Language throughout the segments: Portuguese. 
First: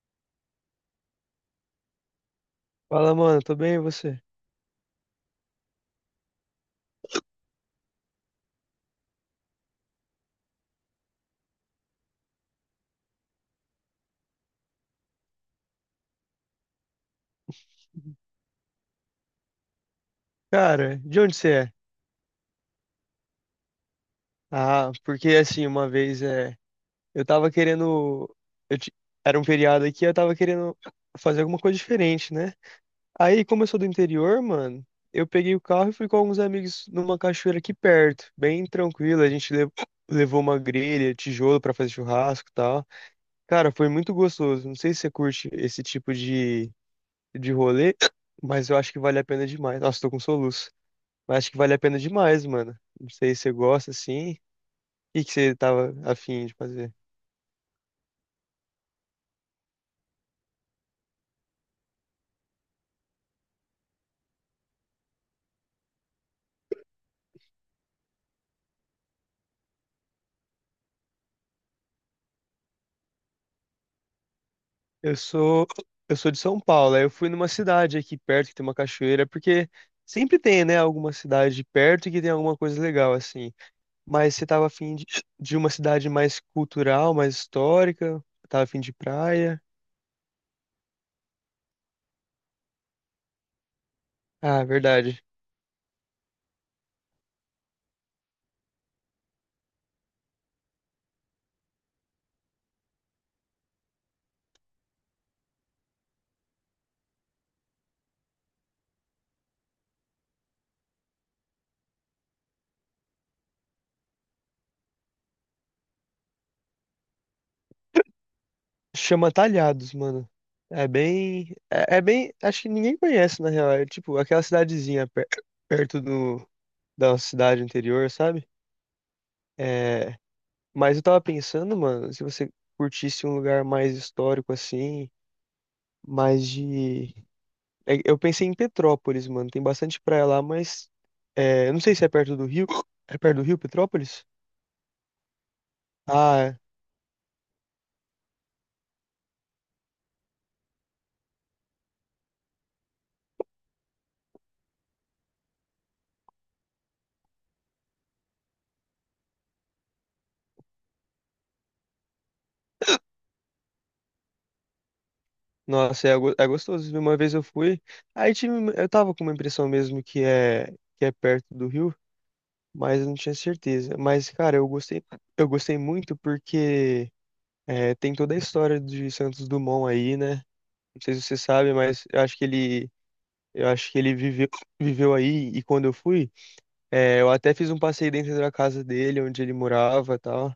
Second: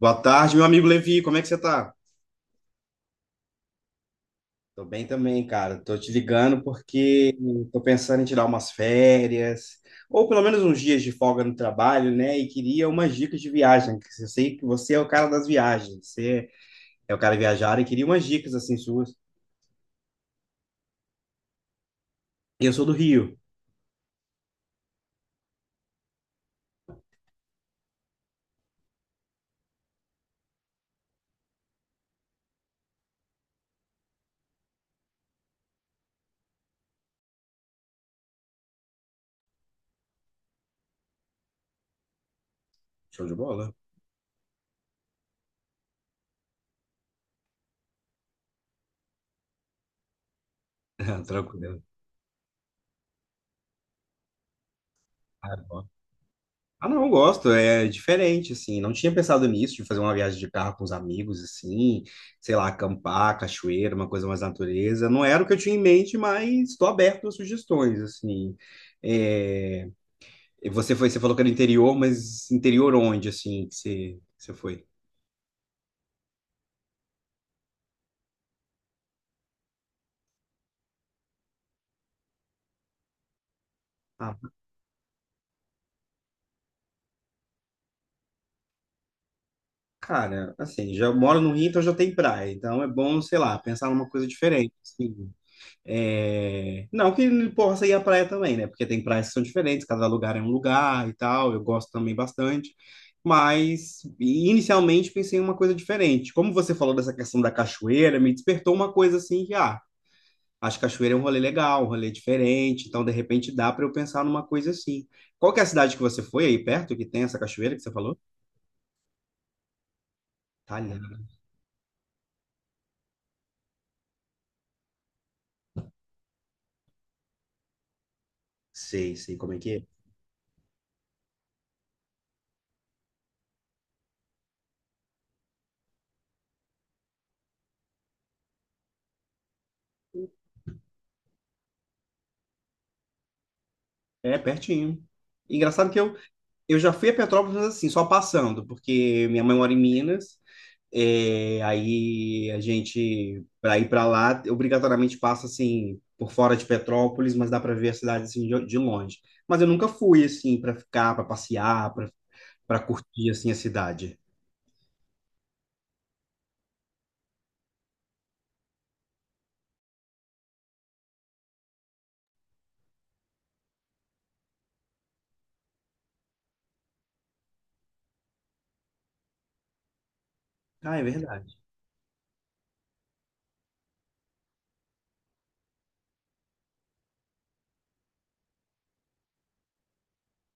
Boa tarde, meu amigo Levi, como é que você tá? Fala, mano, tô bem, e você? Tô bem também, cara. Tô te ligando porque tô pensando em tirar umas férias, ou pelo menos uns dias de folga no trabalho, né? E queria umas dicas de viagem, que eu sei que você é o cara das viagens, você é o cara viajado e queria umas dicas assim suas. Cara, de onde você é? E eu sou do Rio. Ah, porque assim, uma vez é, eu tava querendo, eu ti- era um feriado aqui, eu tava querendo fazer alguma coisa diferente, né? Aí, como eu sou do interior, mano, eu peguei o carro e fui com alguns amigos numa cachoeira aqui perto, bem tranquilo, a gente levou uma grelha, tijolo pra fazer churrasco e tal. Show de Cara, bola? foi muito gostoso. Não sei se você curte esse tipo de rolê, mas eu acho que vale a pena demais. Nossa, tô com soluço. Mas acho que vale a Tranquilo. pena demais, mano. Não sei se você gosta assim. O que que você tava afim de Ah, fazer? não, eu gosto, é diferente, assim, não tinha pensado nisso, de fazer uma viagem de carro com os amigos, assim, sei lá, acampar, cachoeira, uma coisa mais natureza, não era o que eu tinha em mente, mas estou aberto a sugestões, assim, é... e você foi, você falou que era interior, mas interior onde, assim, que você foi? Eu sou eu sou de São Paulo. Aí eu fui numa cidade aqui perto que tem uma cachoeira, porque sempre tem, né, alguma cidade perto que tem alguma coisa legal assim. Ah, Mas você tava afim de uma cidade mais cultural, mais histórica? Tava afim de praia? cara, assim, já moro no Rio, então já tem praia, então é bom, sei lá, pensar numa coisa Ah, diferente, verdade. assim. É, não que ele possa ir à praia também, né? Porque tem praias que são diferentes, cada lugar é um lugar e tal. Eu gosto também bastante. Mas inicialmente pensei em uma coisa diferente. Como você falou dessa questão da cachoeira, me despertou uma coisa assim que, ah, acho que cachoeira é um rolê legal, um rolê diferente. Então, de repente, dá para eu pensar numa coisa assim. Qual que é a cidade que você foi aí perto, que tem essa cachoeira que você falou? Chama Talhados, mano. É Talhão. bem. É, é bem. Acho que ninguém conhece, na real. É tipo aquela cidadezinha perto da cidade anterior, sabe? Sei, sei como é que É, mas eu tava pensando, mano, se você curtisse um lugar mais histórico assim, mais de. Eu pensei em Petrópolis, mano. Tem bastante praia lá, mas. Eu não sei se é perto do Rio. É perto do Rio, Petrópolis? é. É, pertinho. Engraçado que eu, Ah, é. eu já fui a Petrópolis, mas assim, só passando, porque minha mãe mora em Minas. É, aí a gente, para ir para lá, obrigatoriamente passa assim por fora de Petrópolis, mas dá para ver a cidade assim de longe. Mas eu nunca fui assim para ficar, para passear, para curtir assim a cidade. Nossa, é gostoso. Uma vez eu fui, aí tinha, eu tava com uma impressão mesmo que é perto do rio, mas eu não tinha certeza. Mas, cara, eu gostei muito porque tem toda a história de Santos Dumont aí, né? Ah, Não é sei se você verdade. sabe, mas eu acho que ele viveu aí e quando eu fui, eu até fiz um passeio dentro da casa dele, onde ele morava, e tal.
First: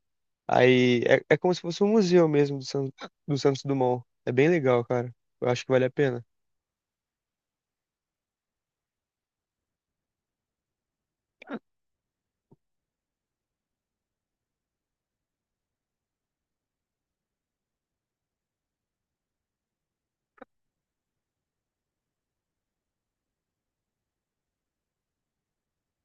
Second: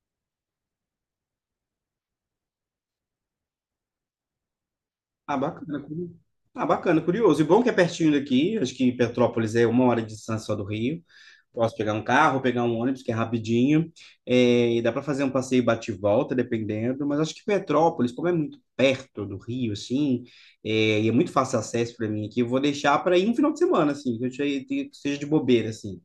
Aí é, é como se fosse um museu mesmo do Santos Dumont. É bem legal, cara. Ah, Eu acho que bacana. vale a curi- pena. Ah, bacana, curioso. E bom que é pertinho daqui. Acho que Petrópolis é uma hora de distância só do Rio. Posso pegar um carro, pegar um ônibus, que é rapidinho. É, e dá para fazer um passeio bate e volta, dependendo. Mas acho que Petrópolis, como é muito perto do Rio, assim, e é muito fácil acesso para mim aqui, eu vou deixar para ir um final de semana, assim, que seja de bobeira, assim.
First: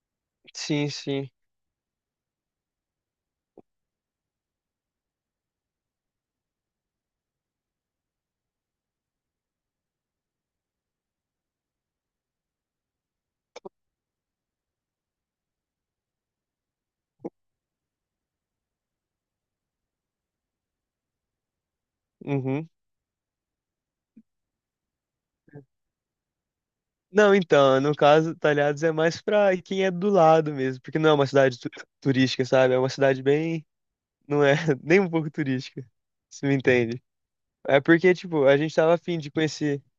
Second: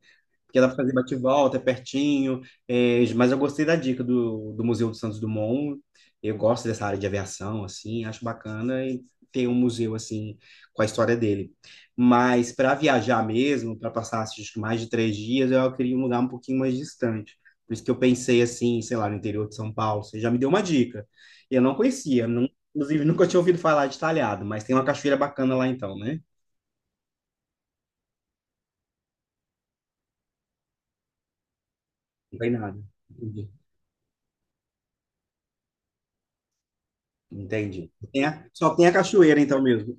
Porque dá para Sim, fazer sim. bate-volta, é pertinho. Mas eu gostei da dica do Museu do Santos Dumont. Eu gosto dessa área de aviação, assim, acho bacana e ter um museu assim com a história dele. Mas para viajar mesmo, para passar acho que mais de 3 dias, eu queria um lugar um pouquinho mais distante. Por isso que eu pensei assim, sei lá, no interior de São Paulo. Você já me deu uma dica. Eu não conhecia, Uhum. inclusive nunca tinha ouvido falar de Talhado, mas tem uma cachoeira bacana lá então, né? Não, então, no caso, Talhados é mais pra quem é do lado mesmo, porque não é uma cidade Não turística, tem sabe? É nada. uma cidade bem, não é nem um pouco turística, se me entende. É Entendi. porque, tipo, a gente Só tem a tava afim de cachoeira, então, conhecer. mesmo.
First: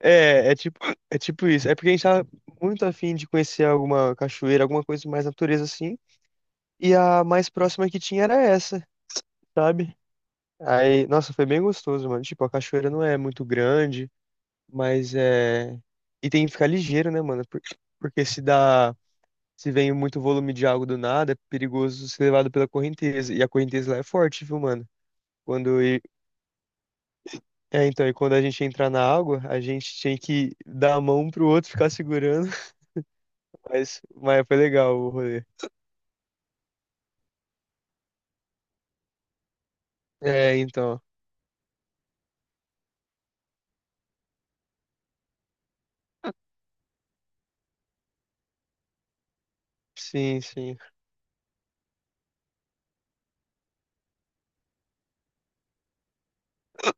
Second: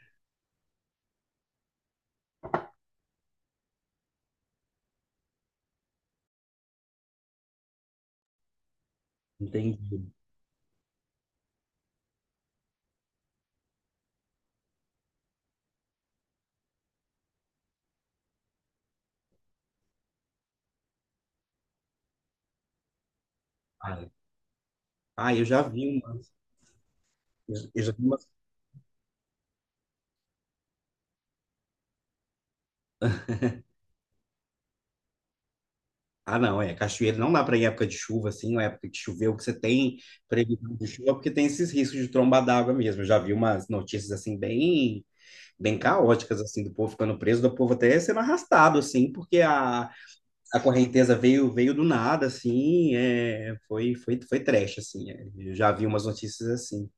É, é tipo, é tipo isso. É porque a gente tava muito afim de conhecer alguma cachoeira, alguma coisa mais natureza assim. E a mais próxima que tinha era essa, sabe? Entendi. Aí, nossa, foi bem gostoso, mano. Tipo, a cachoeira não é muito grande. Mas é. E tem que ficar ligeiro, né, mano? Porque se dá. Se vem muito volume de água do nada, é perigoso ser levado pela correnteza. E a correnteza lá é Ah, forte, viu, mano? ah, eu já Quando. vi e- umas. Eu É, já vi então, e umas. quando a gente entrar na água, a gente tinha que dar a mão pro outro ficar segurando. Mas, foi legal o rolê. Ah, não, é. Cachoeira não dá para ir em época de chuva, assim, ou época que choveu, que você tem É, previsão de então. chuva, porque tem esses riscos de tromba d'água mesmo. Eu já vi umas notícias, assim, bem caóticas, assim, do povo ficando preso, do povo até sendo arrastado, assim, porque a, Sim, a sim. correnteza veio do nada, assim, foi trash, assim. É. Eu já vi umas notícias assim.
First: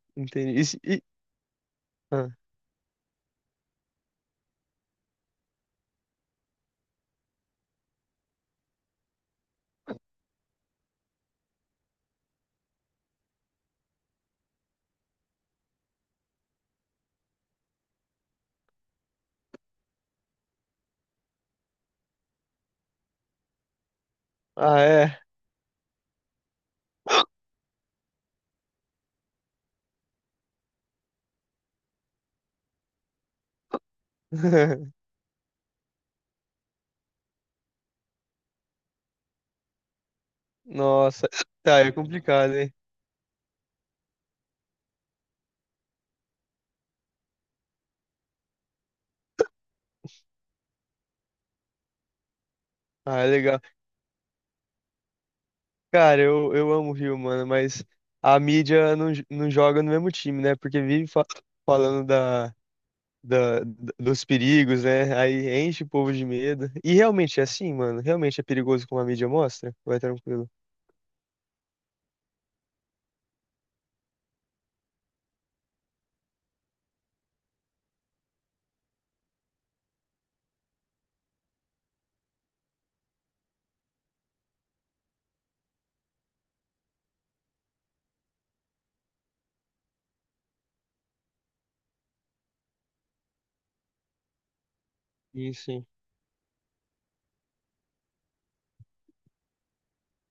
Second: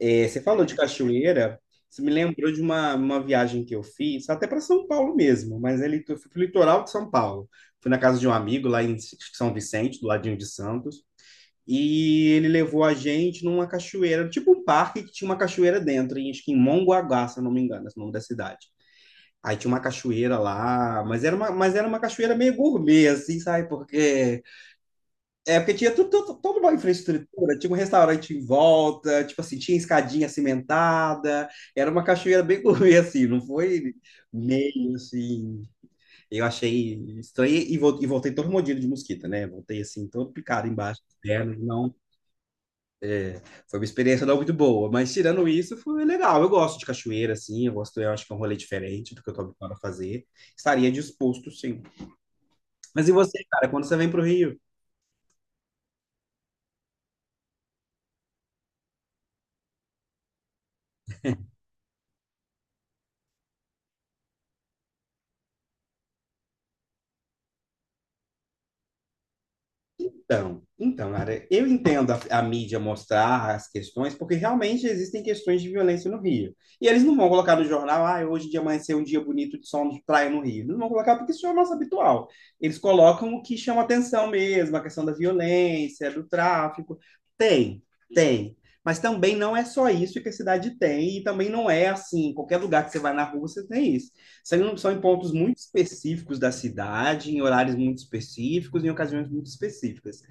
É, você Entendi. falou de cachoeira, isso me Ah, lembrou de uma viagem que eu fiz, até para São Paulo mesmo, mas ele, eu fui para o litoral de São Paulo. Fui na casa de um amigo lá em São Vicente, do ladinho de Santos, e ele levou a gente numa cachoeira, tipo um parque que tinha uma cachoeira dentro, em, acho que em Mongaguá, se eu não me engano, esse é o nome da cidade. Aí tinha uma cachoeira lá, mas era uma cachoeira meio gourmet, assim, sabe? Porque Ah, é. Porque tinha tudo, toda uma infraestrutura, tinha um restaurante em volta, tipo assim, tinha escadinha cimentada, era uma cachoeira bem gourmet, assim, não foi meio assim. Eu achei estranho e e voltei todo mordido de mosquito, né? Voltei assim, todo picado embaixo das Nossa. pernas, Tá, é não. complicado, hein? Foi uma experiência não muito boa, mas tirando isso, foi legal. Eu gosto de cachoeira, assim, eu gosto, eu acho que é um rolê diferente do que eu tô habituado a fazer. Estaria disposto, sim. Mas e Ah, é você, legal. cara, quando você vem pro Rio? Cara, eu amo o Rio, mano, mas a mídia não joga no mesmo time, né? Porque vive falando dos perigos, né? Aí enche o povo de medo. E realmente é assim, mano. Realmente é perigoso como a mídia mostra? Vai tranquilo. Então, Lara, eu entendo a mídia mostrar as questões, porque realmente existem questões de violência no Rio. E eles não vão colocar no jornal, ah, hoje de amanhecer um dia bonito de sol de praia no Rio. Não vão colocar porque isso é o nosso habitual. Eles colocam o que chama atenção mesmo, a questão da violência, do tráfico. Tem, tem. Mas também não é só isso que a cidade tem, e também não é assim, qualquer lugar que você vai na rua você tem isso. São em pontos muito Isso, sim. específicos da cidade, em horários muito específicos, em ocasiões muito específicas.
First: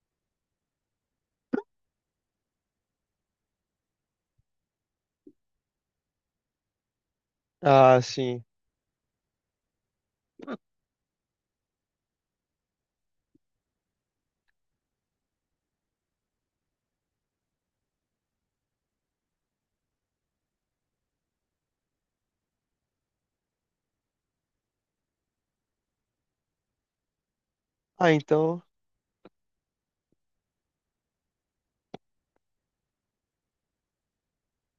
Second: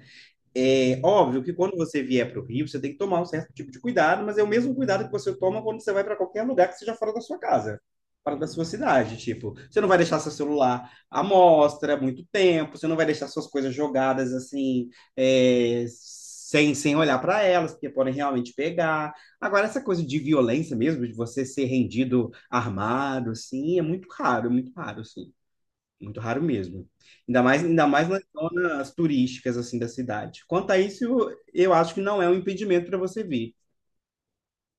É óbvio que quando você vier para o Rio, você tem que tomar um certo tipo de cuidado, mas é o mesmo cuidado que você toma quando você vai para qualquer lugar que seja fora da sua casa, Ah, fora sim. da sua cidade. Tipo, você não vai deixar seu celular à mostra muito tempo, você não vai deixar suas coisas jogadas assim, sem olhar para elas, porque podem realmente pegar. Agora, essa coisa de violência mesmo, de você ser rendido armado, assim, é muito raro, assim. Muito raro mesmo. Ainda mais Ah, nas então. zonas turísticas assim da cidade. Quanto a isso, eu acho que não é um impedimento para você vir.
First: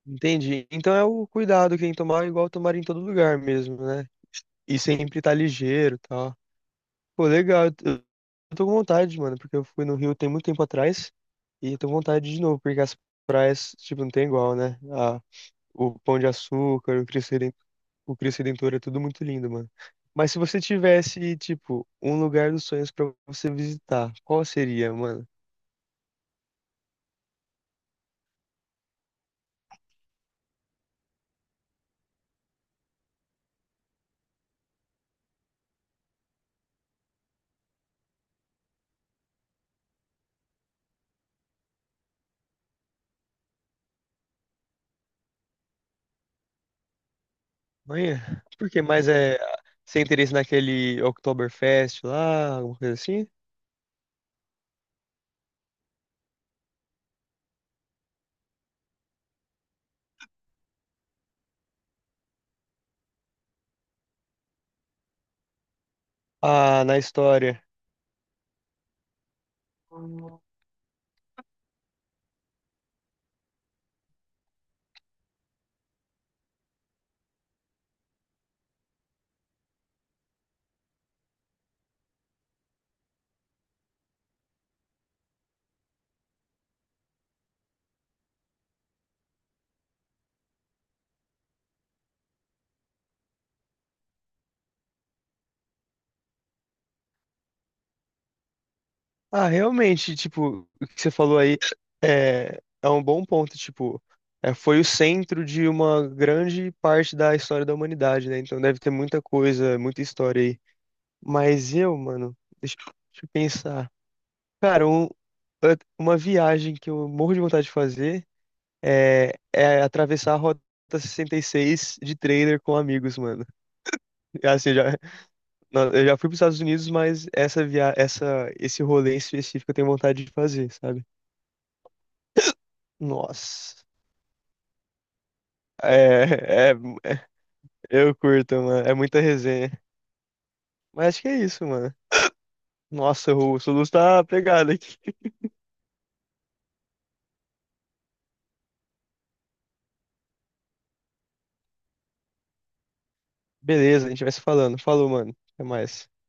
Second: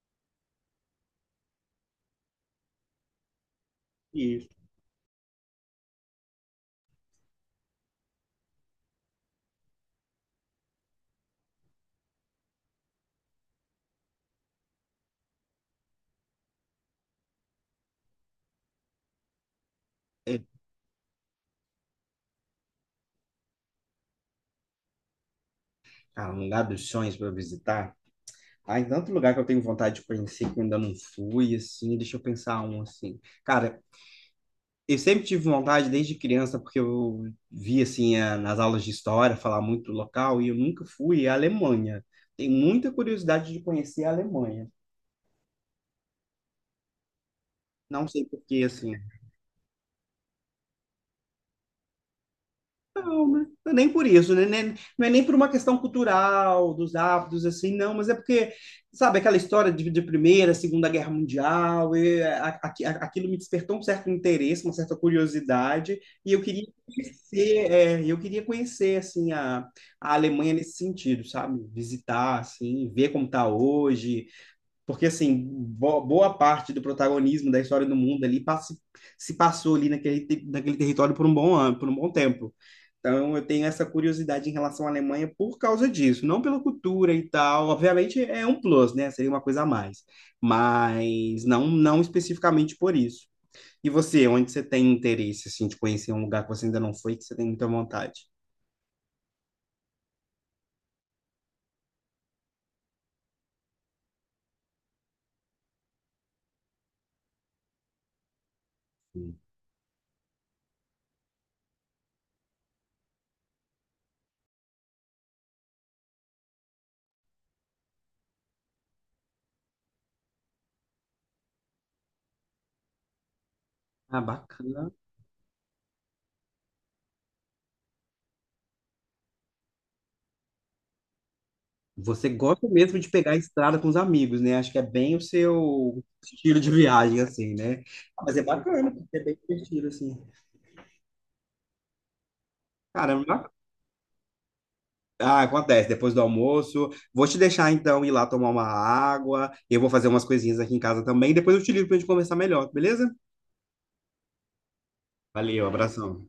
Entendi. Então é o cuidado que tem que tomar, igual tomar em todo lugar mesmo, né? Isso. E sempre tá ligeiro, e tal. Pô, legal. Eu tô com vontade, mano, porque eu fui no Rio tem muito tempo atrás e eu tô com vontade de novo, porque as praias, tipo, não tem igual, né? Ah, o Pão de Açúcar, o Cristo Redentor é tudo muito lindo, mano. Mas se É, você tivesse, tipo, um lugar dos sonhos pra você visitar, qual seria, mano? cara, um lugar dos sonhos para visitar. Em tanto lugar que eu tenho vontade de conhecer que eu ainda não fui, assim, deixa eu pensar um assim. Cara, eu sempre tive vontade desde criança, porque eu vi assim nas aulas de história falar muito local e eu nunca fui à Alemanha. Tenho muita curiosidade de conhecer a Alemanha. Não sei por Amanhã? que Porque assim. mais é sem interesse naquele Oktoberfest lá, alguma coisa Não, assim? né? Não é nem por isso, né? Não é nem por uma questão cultural, dos hábitos, assim, não, mas é porque, sabe, aquela história de Primeira, Segunda Guerra Mundial, e aquilo me despertou um certo interesse, uma certa curiosidade, e Ah, na história. Eu queria conhecer, assim, a Alemanha nesse sentido, sabe? Visitar, assim, ver como está hoje, porque, assim, boa parte do protagonismo da história do mundo ali se passou ali naquele, naquele território por um bom ano, por um bom tempo. Então, eu tenho essa curiosidade em relação à Alemanha por causa disso, não pela cultura e tal. Obviamente, é um plus, né? Seria uma coisa a mais. Mas não, não especificamente por isso. E você, onde você tem interesse, assim, de conhecer um lugar que você ainda não foi, que você tem muita vontade? Ah, realmente, tipo, o que você falou aí é um bom ponto, tipo, foi o centro de uma grande parte da história da humanidade, né? Então deve ter muita coisa, muita história aí. Mas eu, mano, deixa eu pensar. Cara, uma viagem que eu morro de vontade de fazer é atravessar a Rota 66 de trailer com amigos, mano. Ah, É, assim, bacana. não, eu já fui para os Estados Unidos, mas esse rolê em específico eu tenho vontade de fazer, sabe? Você gosta mesmo de pegar a estrada Nossa. com os amigos, né? Acho que é bem o seu estilo de É, é, viagem, é- assim, né? eu Ah, mas é curto, mano. bacana, É porque muita é bem resenha. divertido, assim. Mas acho que é isso, mano. Caramba, Nossa, bac- o Soluz tá pegado aqui. ah, acontece, depois do almoço. Vou te deixar, então, ir lá tomar uma água. Eu vou fazer umas coisinhas aqui em casa também. Depois eu te ligo pra gente conversar melhor, beleza? Beleza, a gente vai se falando. Falou, mano. Até Valeu, mais. abração.